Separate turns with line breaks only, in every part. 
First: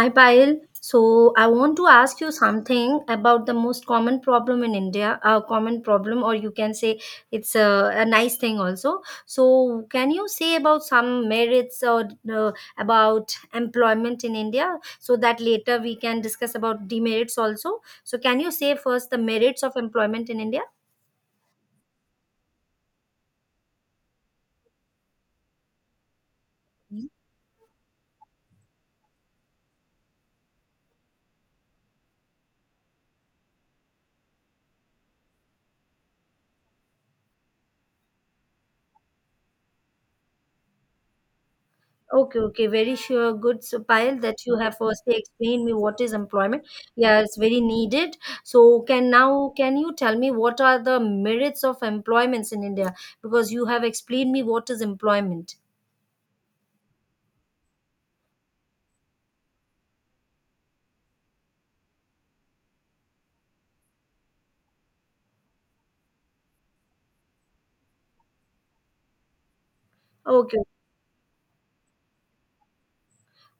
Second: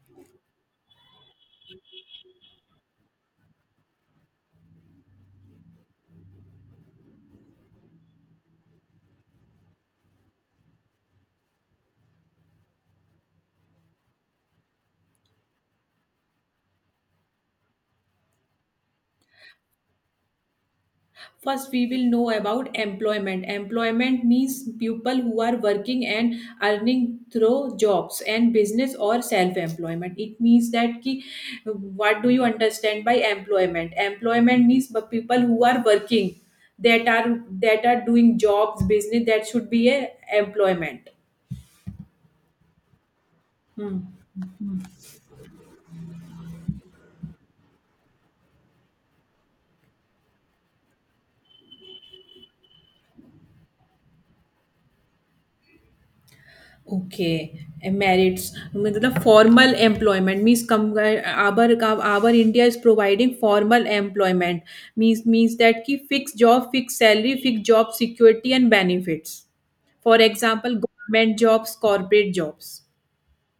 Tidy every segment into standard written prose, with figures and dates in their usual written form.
Hi Payal. So, I want to ask you something about the most common problem in India, a common problem, or you can say it's a nice thing also. So can you say about some merits or uh, about employment in India, so that later we can discuss about demerits also. So can you say first the merits of employment in India?
First, we will know about employment. Employment means people who are working and earning through jobs and business or self-employment. It means that ki, what do you understand by employment? Employment means the people who are working that are doing jobs, business that should be a employment.
Okay, okay, very sure. Good, so
Hmm.
Payal, that you have firstly explained me what is employment. Yeah, it's very needed. So, can now can you tell me what are the merits of employments in India? Because you have explained me what is employment.
Okay, merits. I mean, that formal employment means come, aber India is providing formal employment means that ki fixed job, fixed salary, fixed job security and benefits. For
Okay,
example, government jobs, corporate jobs.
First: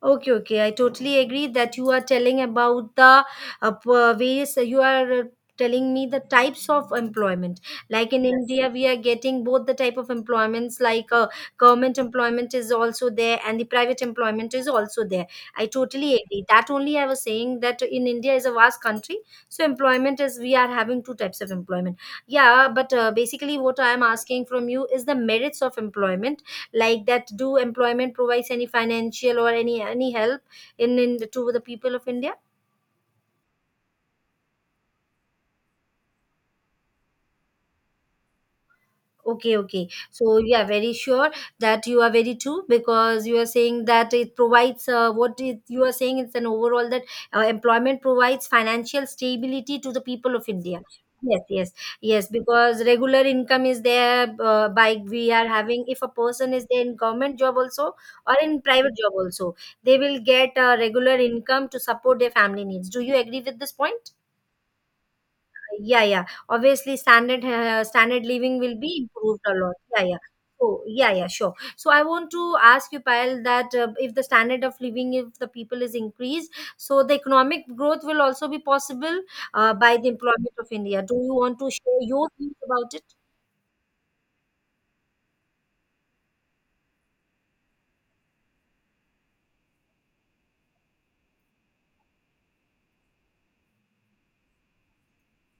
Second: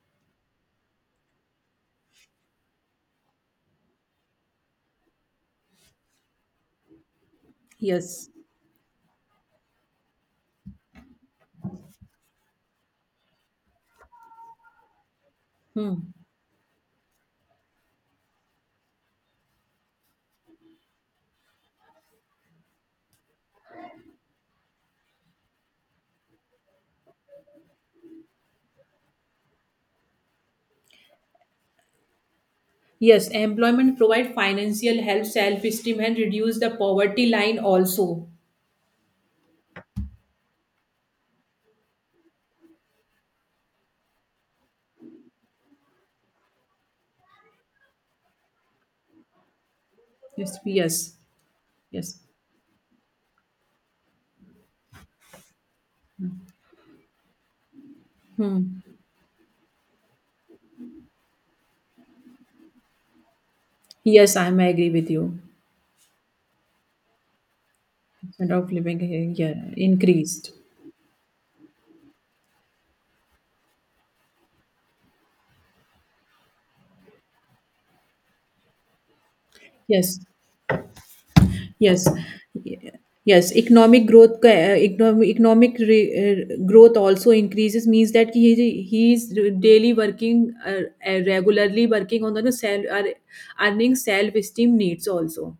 okay. I totally agree that you are telling about the various, you are telling me the types of employment. Like in
Yes.
Yes. India, we are getting both the type of employments, like government employment is also there and the private employment is also there. I
Hmm.
totally agree. That only I was saying that in India is a vast country. So employment is, we are having two types of employment. Yeah, but basically what I am asking from you is the merits of employment like that do employment provides any financial or any help in to the people of india.
Yes, employment provide financial help, self esteem, and reduce the poverty line also.
Okay, okay. So you are very sure that you are very true because you are saying that it provides what it, you are saying is an overall that employment provides financial stability to the people of
Yes.
India.
Yes.
Yes, yes,
Yes.
yes. Because regular income is there by we are having. If a person is there in government job also or in
Hmm.
private job also, they will get a regular income to support their family needs. Do you agree with this point?
Yes, I'm agree with you.
Yeah, yeah. Obviously, standard
Standard
living
of
will be
living here,
improved a
yeah,
lot. Yeah, yeah.
increased.
So yeah, yeah, sure. So I want to ask you, Payal, that if the standard of living, if the people is increased, so the economic growth will also be possible by the
Yes,
employment of India. Do you want to share
yes,
your views
y-
about it?
yes. Economic growth, का, economic re, growth also increases, means that he is daily working, regularly working on the self, earning self esteem needs also.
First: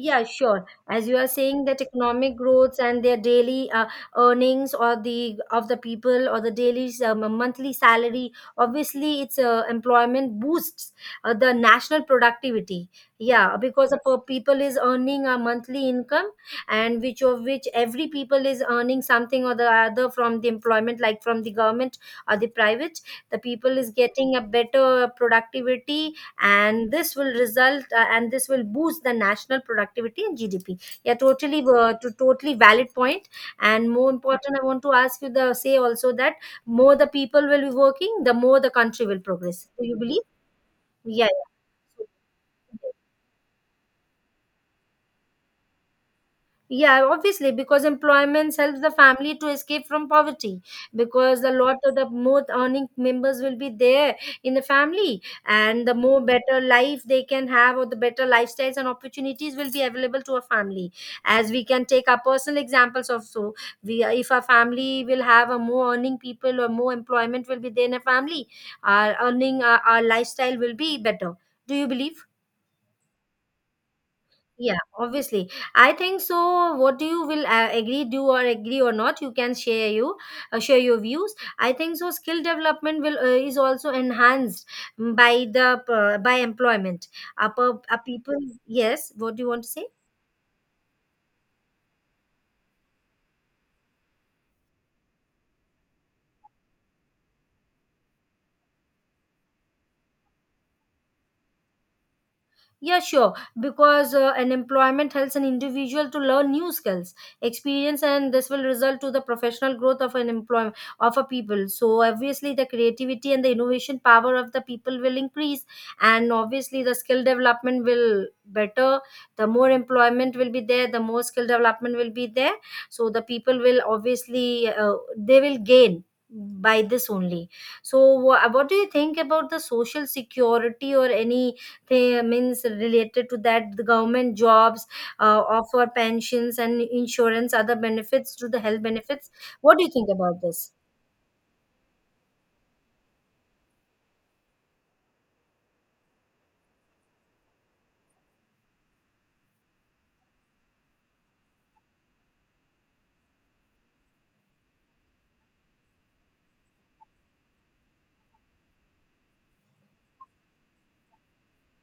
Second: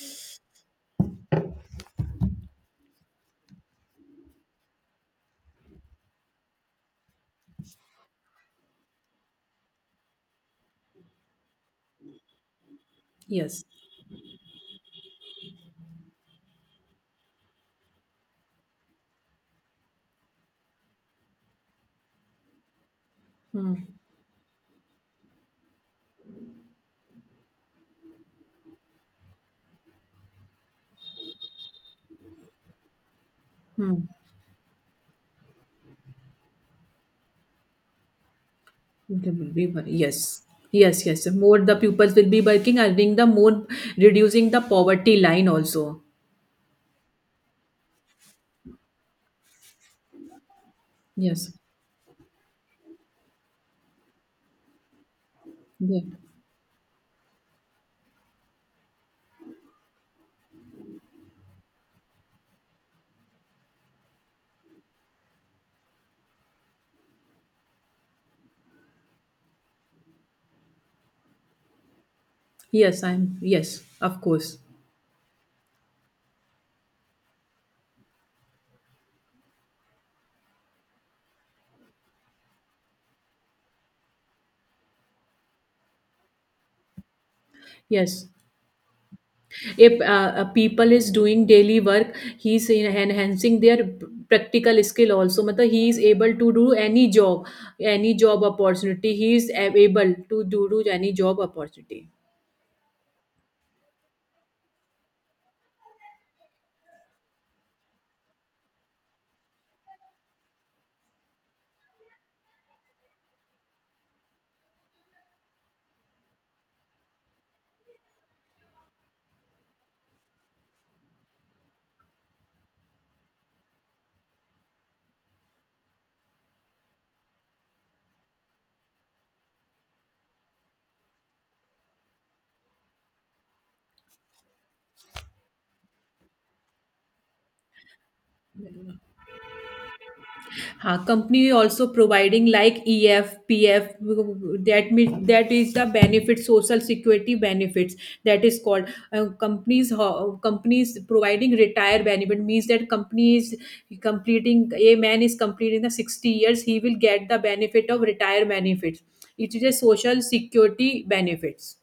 Yeah, sure. As you are saying that economic growths and their daily earnings or the of the people or the daily monthly salary, obviously it's employment boosts the national productivity. Yeah,
Yes.
because a per people is earning a monthly income, and which of which every people is earning something or the other from the employment, like from the government or the private. The
Hmm.
people is getting a better productivity, and this will boost the national productivity and gdp, yeah, totally valid point. And
Hmm.
more important I want to ask you the say also that more the people will be working, the more the country will
They will be
progress.
wor-
Do you believe?
Yes. Yes.
Yeah,
Yes, more the pupils will be working,
yeah.
earning the more, reducing the poverty line also.
Yeah, obviously, because employment helps the family to escape from poverty. Because a
Yes.
lot of the more earning members will be there in the family, and the
Yeah.
more better life they can have, or the better lifestyles and opportunities will be available to a family. As we can take our personal examples of so, we if a family will have a more earning people or more employment will be there in a family, our lifestyle will be better. Do you believe?
Yes. I'm. Yes, of course.
Yeah, obviously. I think so. What do you will agree, do or agree or not? You can share your views. I think so. Skill development will is also enhanced by the by employment. Upper uh,
Yes.
people, yes. What do you want to say?
If a people is doing daily work, enhancing their practical skill also, matlab he is able to do any job, any job opportunity he is ab- able to do any job opportunity.
Yeah, sure. Because an employment helps an individual to learn new skills, experience, and this will result to the professional growth of an employment of a people. So obviously, the creativity and the innovation power of the people will increase, and obviously, the skill development will better. The more employment will be there, the more skill development will be there. So the people will obviously they will gain by this only. So what do you think about the social security or any? They means related to that the government jobs offer pensions and insurance, other benefits to the health benefits. What do you think about this?
हाँ Company also providing like EFPF, that P that is the benefit, social security benefits, that is called security companies that is called companies providing retire benefit means. Completing a man is completing the 60 years, he will get the benefit of retire benefits. It is a social security benefits.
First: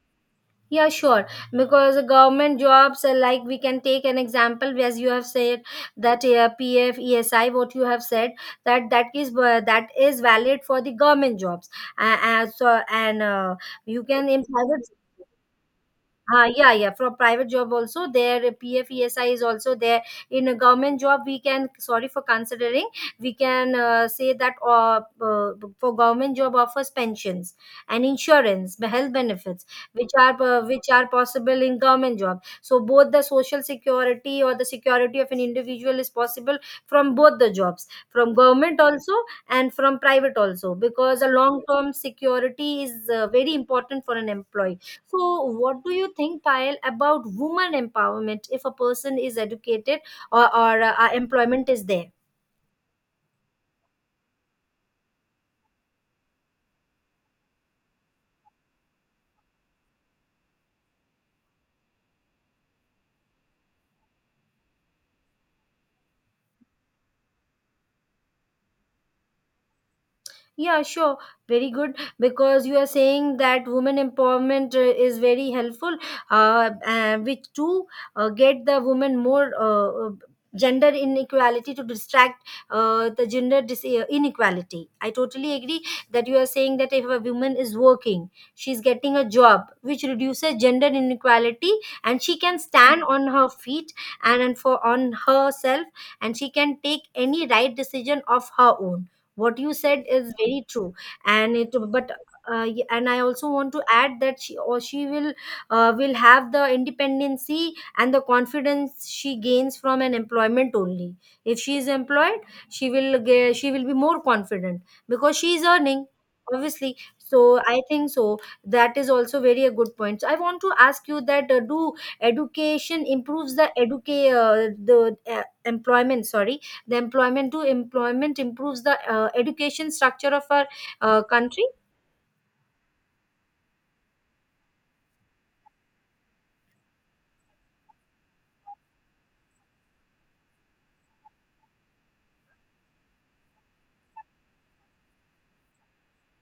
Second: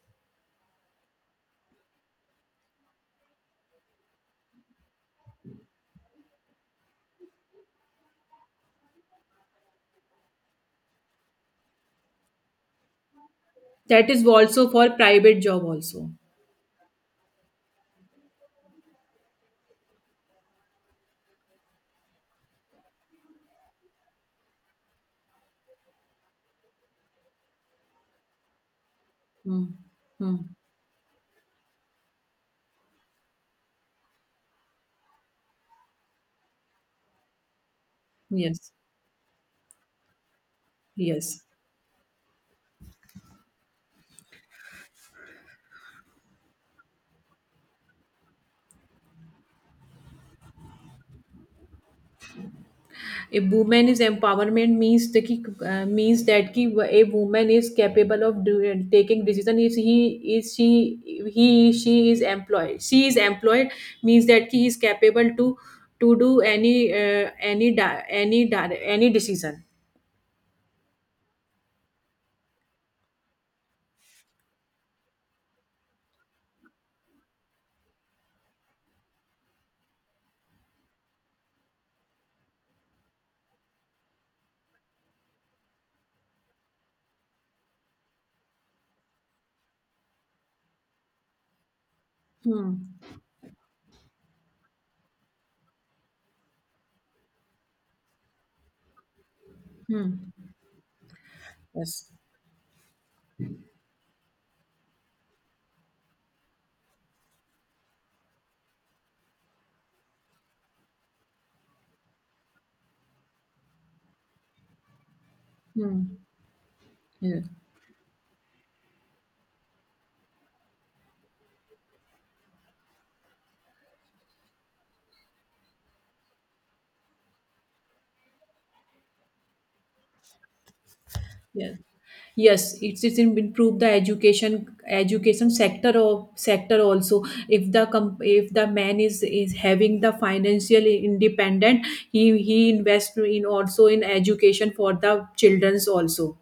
Yeah, sure. Because the government jobs are like we can take an example as you have said that PF ESI what you have said, that is that is valid for the government jobs, as and you
That is
can in
also
private.
for private job also.
Yeah, yeah. From private job also, their PF ESI is also there. In a government job, we can sorry for considering. We can say that for government job offers pensions and insurance, the health
Hmm.
benefits,
Hmm.
which are possible in government job. So both the social security or the security of an individual is possible from both the jobs, from
Yes.
government also and from private also, because a
Yes.
long term security is very important for an employee. So, what do you think, Payal, about woman empowerment if a person is educated or employment is there?
A woman is empowerment means the ki, means that ki a woman is capable of taking decision. If he is she he she is employed means that he is capable to do any any decision.
Yeah, sure. Very good. Because you are saying that women empowerment is very helpful, which to get the women more gender inequality to distract the gender inequality. I totally agree that you are saying that if a woman is working, she's getting a job which reduces gender inequality, and she can
Hmm.
stand on her feet and for on herself, and she can take any right decision of her own. What you said
Hmm.
is very true and it
Yes.
but and I also want to add that she will have the independency and the confidence she gains from an employment only. If she is employed, she will be more confident because she is earning,
Hmm.
obviously. So
Yeah.
I think so that is also very a good point. So I want to ask you that do education improves the educate the employment sorry the employment to employment improves the education structure of our country.
Yes. Yes, improve the education sector of sector also. If the comp, if the man is having the financial independent, he invest in also in education for the childrens also.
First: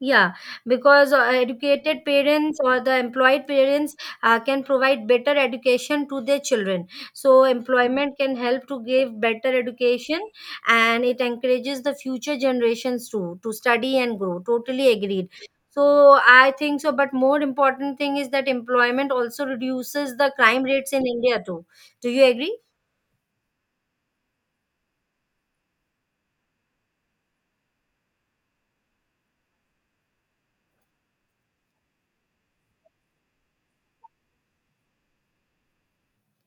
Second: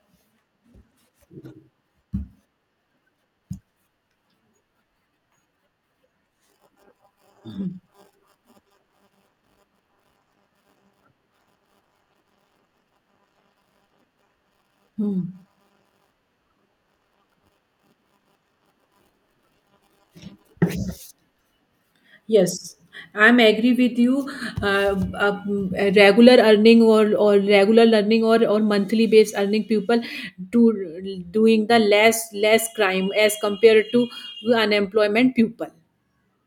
Yeah, because educated parents or the employed parents can provide better education to their children. So employment can help to give better education, and it encourages the future generations to study and grow. Totally
Hmm.
agreed. So I think so, but more important thing is that employment also reduces the crime rates in India too. Do you agree?
Yes, I'm agree with you. Uh, regular earning or regular learning or monthly based earning people do doing the less crime as compared to unemployment people.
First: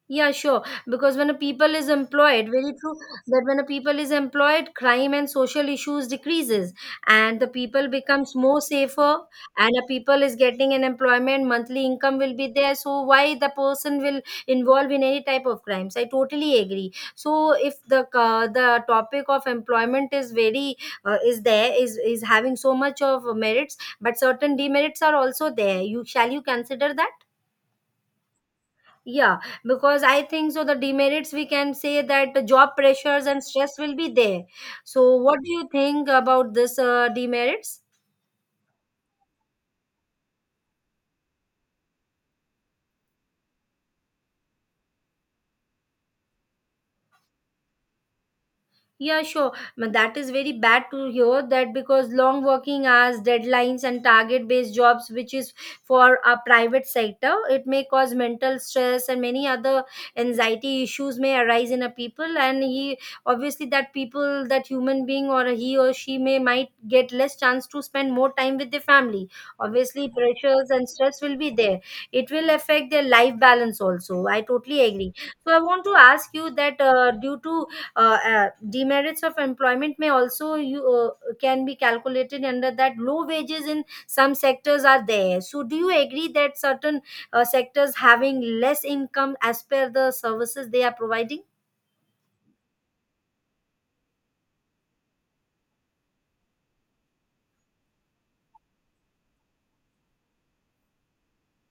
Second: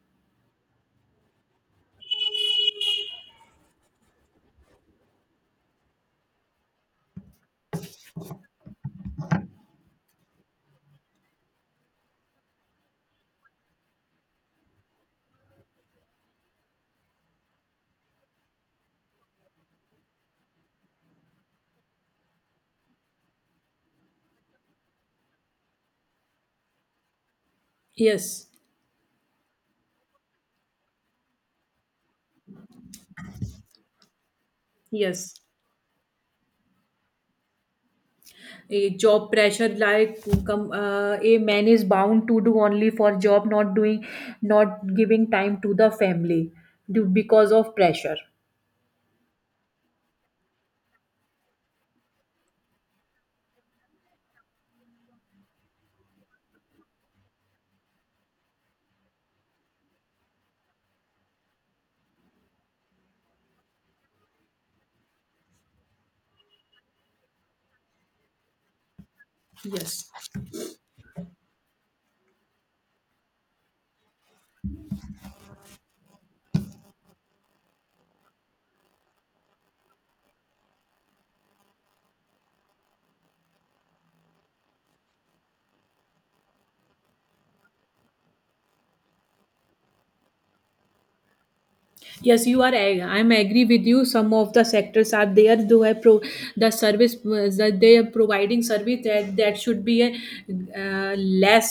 Yeah, sure. Because when a people is employed, very true that when a people is employed, crime and social issues decreases, and the people becomes more safer, and a people is getting an employment, monthly income will be there. So why the person will involve in any type of crimes? I totally agree. So if the the topic of employment is very is there is having so much of merits, but certain demerits are also there. You shall you consider that?
Yes,
Yeah, because I think so. The demerits we can say that the job pressures and stress will be there. So, what
yes.
do you think about this demerits?
A job pressure, like come, a man is bound to do only for job, not giving time to the family due, because of pressure.
Yeah, sure. But that is very bad to hear that because long working hours, deadlines, and target based jobs, which is for a private sector, it may cause mental stress and many other anxiety issues may arise in a people. And he obviously, that people, that human being, or he or she may might get less chance to spend more time with their family.
Yes.
Obviously, pressures and stress will be there. It will affect their life balance also. I totally agree. So, I want to ask you that due to demerits of employment may also you can be calculated under that low wages in some sectors are there. So do you agree that certain sectors having less income as per the services they are providing?
I'm agree with you. Some of the sectors are there. Though I pro the service that they are providing service, that should be a less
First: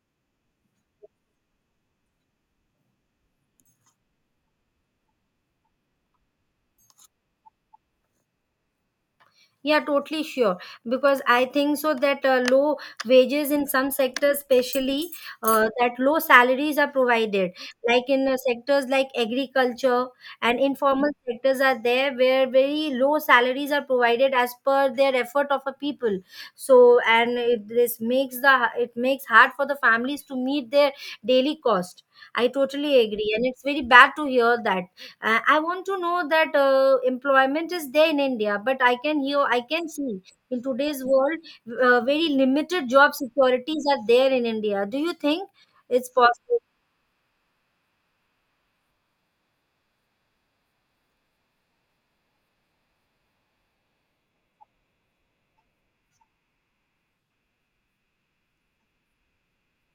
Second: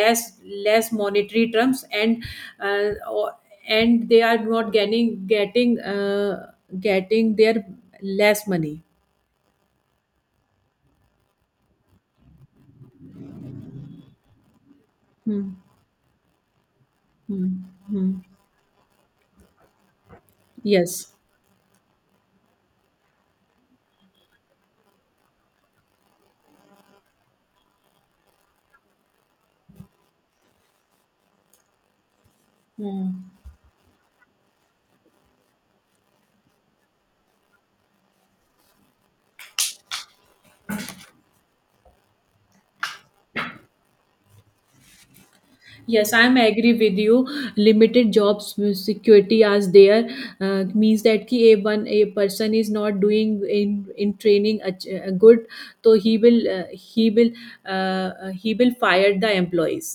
less less monetary terms and uh, or, and they are not getting getting getting their less money.
Yeah, totally sure. Because I think so that low wages in some sectors, especially
Hmm.
that low salaries are provided.
Hmm.
Like
Hmm.
in sectors like agriculture and informal
Yes.
sectors are there where very low salaries are provided as per their effort of a people. So this makes the it makes hard for the families to meet their daily cost. I totally agree,
Hmm.
and it's very bad to hear that. I want to know that employment is there in India but I can see in today's world very limited job securities are there in India. Do you think it's
Yes, I'm
possible?
agree with you. Limited jobs security as there, means that कि a one a person is not doing in training a good, so he will fire the employees.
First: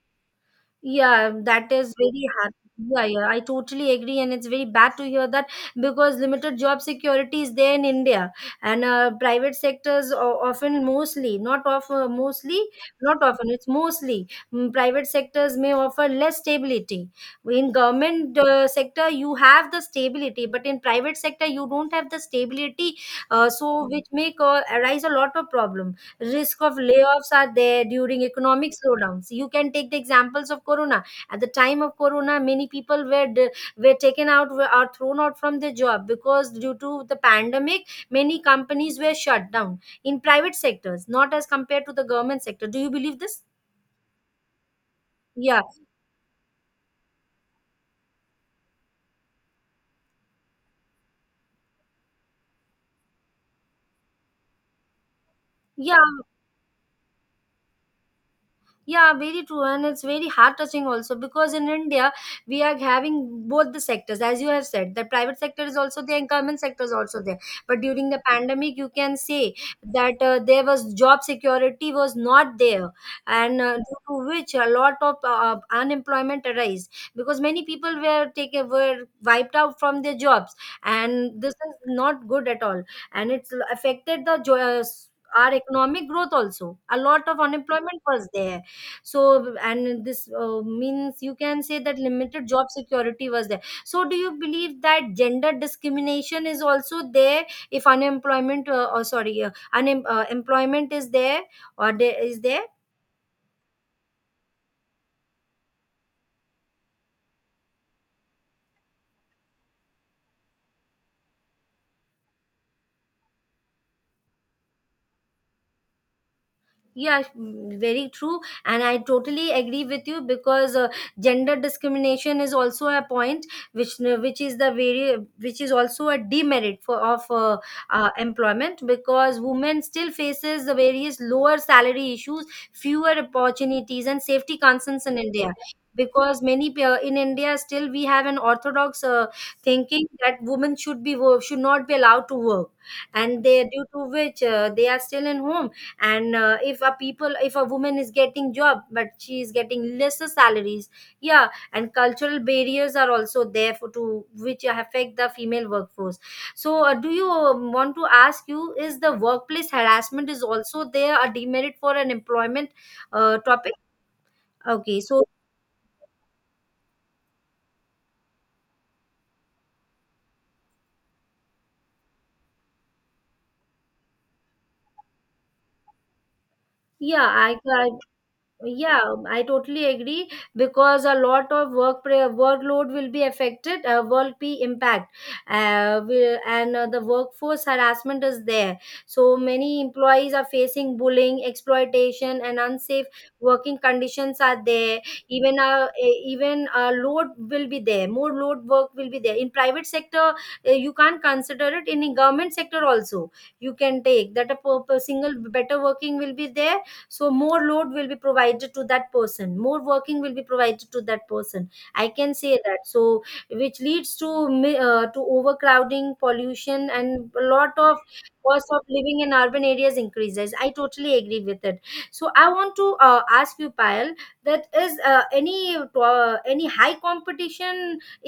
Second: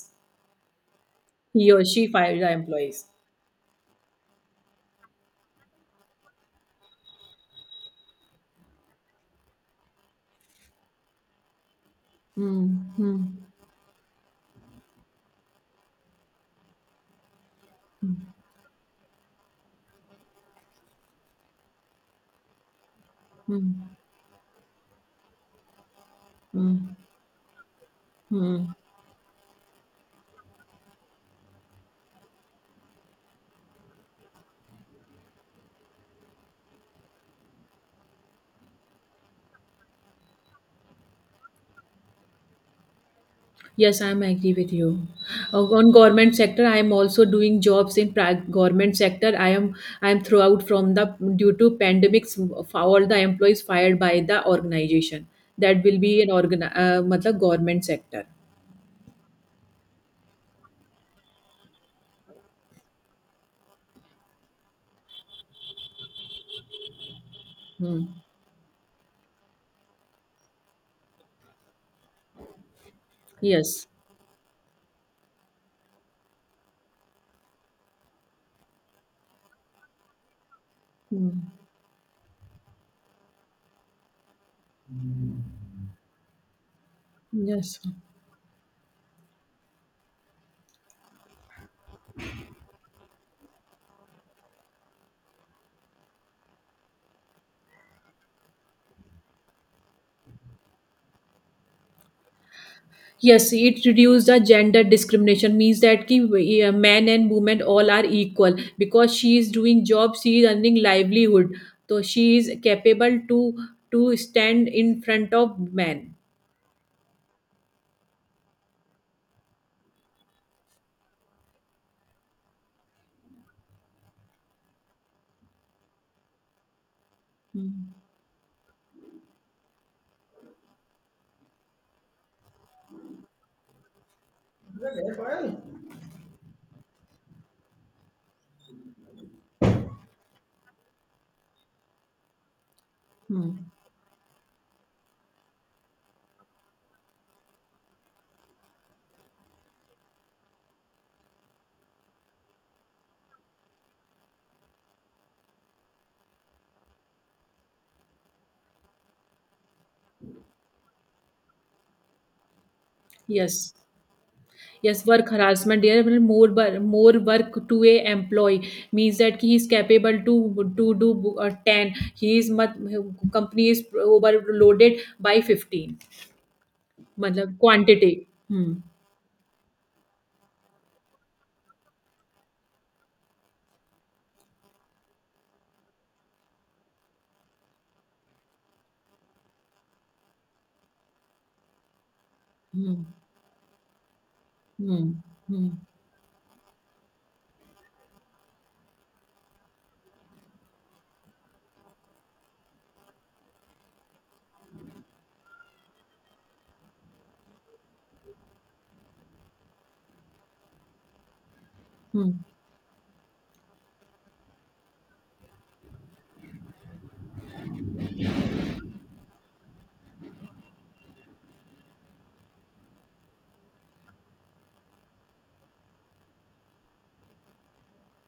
Yeah,
He
that
or
is
she
very
fire the
hard. Yeah,
employees.
yeah, I totally agree, and it's very bad to hear that because limited job security is there in India, and private sectors o- often, mostly, not often, mostly,
Hmm. Hmm.
not often, it's mostly mm, private sectors may offer less stability. In
Hmm.
government sector, you have the stability, but in private sector, you don't have the stability,
Hmm.
so which may arise a lot of problem. Risk of
Hmm.
layoffs are there during economic
Hmm.
slowdowns. You can take the examples of corona. At the time of corona, many people were were taken out were, or thrown out from their job because due to the pandemic many companies were shut down in private sectors not as compared to the government sector. Do you believe this?
Yes, I'm agree with you.
Yeah,
On government sector, I am also doing jobs in government sector. I am throughout from the, due to pandemics, all the employees fired by the organization. That will
yeah.
be an organ, matlab government sector.
Yeah, very true, and it's very heart touching also because in India we are having both the sectors, as you have said. The private sector is also there, and government sector is also there. But
Hmm.
during the pandemic, you can say that there was job security was not there, and
Yes.
due to which a lot of unemployment arose because many people were taken were wiped out from their jobs,
Hmm.
and this is not good at all, and it's affected the our economic growth also. A lot of
Yes.
unemployment was there. So and this means you can say that limited job security was there. So do you believe that gender discrimination is also there if unemployment or sorry employment is there or there is there?
Yes, it reduced the gender discrimination, means that ki, men and women all are equal, because she is doing job, she is earning livelihood, so she is capable to stand in front of men.
Yeah, mm, very true. And I totally agree with you because gender discrimination is also a point which is the very which is also a demerit for of
Hmm.
employment because women still faces the various lower salary issues, fewer opportunities, and safety concerns in India. Because many in India still we have an orthodox thinking that women should be should not be allowed to work, and
Hmm.
they due to which they are still in home and if a people if a woman is getting job but she is getting lesser salaries, yeah, and cultural barriers are also there for to which affect the female workforce. So do you want to ask you, is the workplace harassment is also there a demerit for an employment topic?
Yes.
Okay,
Yes,
so
work harassment. There are more work to a employee, means that he is capable to do ten. He is much, company is overloaded by 15.
yeah, i
मतलब
I
quantity. Hmm.
yeah, I totally agree because a lot of workload will be affected, will be impact, will and the workforce harassment is there. So many employees are facing bullying, exploitation, and
Hmm.
unsafe working conditions are there.
Hmm.
Even
Hmm.
a even a load will be there. More load work will be there in private sector. You can't consider it in government sector also. You can take that a, per single better working will be there. So more load will be provided to that person, more working will be provided to that person, I
Hmm.
can say that. So which leads to to overcrowding, pollution, and a lot of cost of living in urban areas increases. I totally agree with it. So I want to ask you, Payal, that is any high competition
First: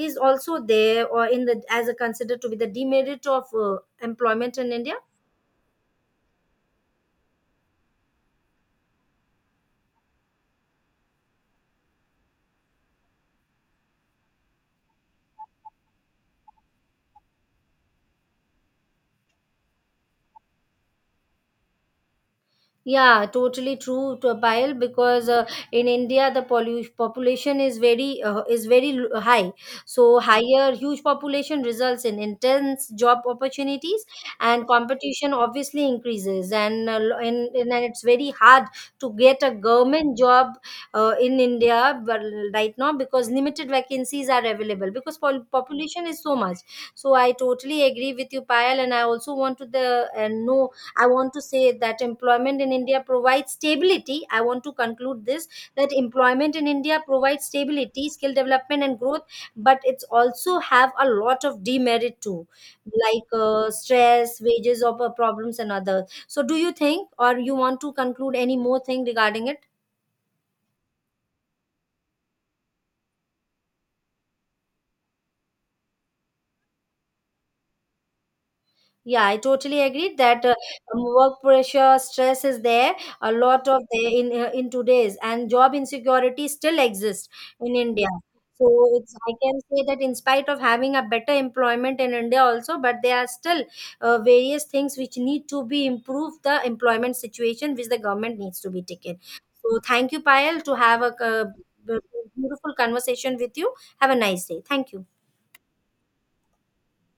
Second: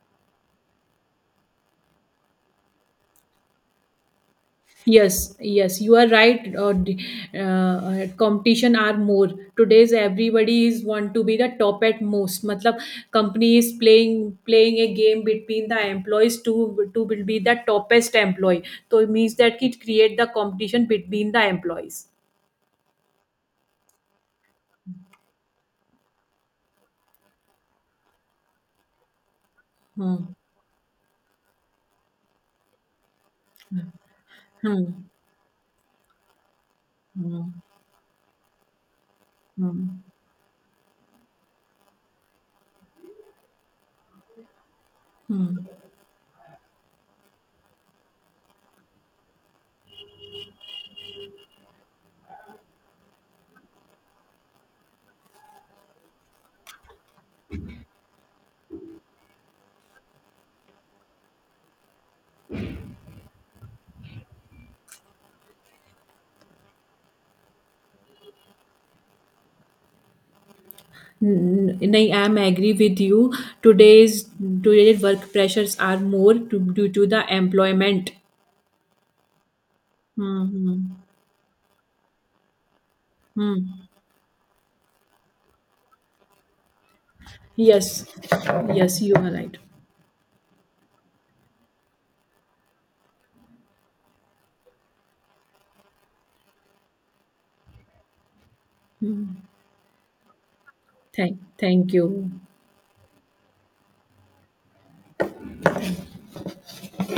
is also there or in the as a considered to be the demerit of employment in India?
Yes, yes, you are right. Competition are more today's. Everybody is want to be the top at most. मतलब company is playing a game between the employees to will be the topest employee. So it means that it create the competition between the employees.
Yeah, totally true, to Payal. Because in India, the population is very high. So
Hmm.
higher huge population results in intense job
Hmm.
opportunities, and
Hmm.
competition obviously increases. And
Hmm.
and then it's very hard to get a
Hmm.
government job in India but right now because limited vacancies are available because
Hmm.
population is so much. So I totally agree with you, Payal, and I also want to the and know I want to say that employment in India provides stability. I want to conclude this that employment in India provides stability, skill development, and growth, but it's also have a lot of demerit too, like stress, wages, or problems, and other. So, do you think, or you want to conclude any more thing regarding it?
I am agree with you. Today's today's work pressures are more to, due to the employment.
Yeah, I totally agree that
Hmm. Hmm.
work pressure, stress is there a lot of
Hmm.
there in today's, and job insecurity still exists in
Yes,
India. So
yes, you
it's
are
I
right.
can say that in spite of having a better employment in India also, but there are still various things which need to be improved the employment situation which the government needs to be taken.
Hmm.
So thank you, Payal, to have a
Thank
b-
you.
beautiful conversation with you. Have a nice day. Thank you.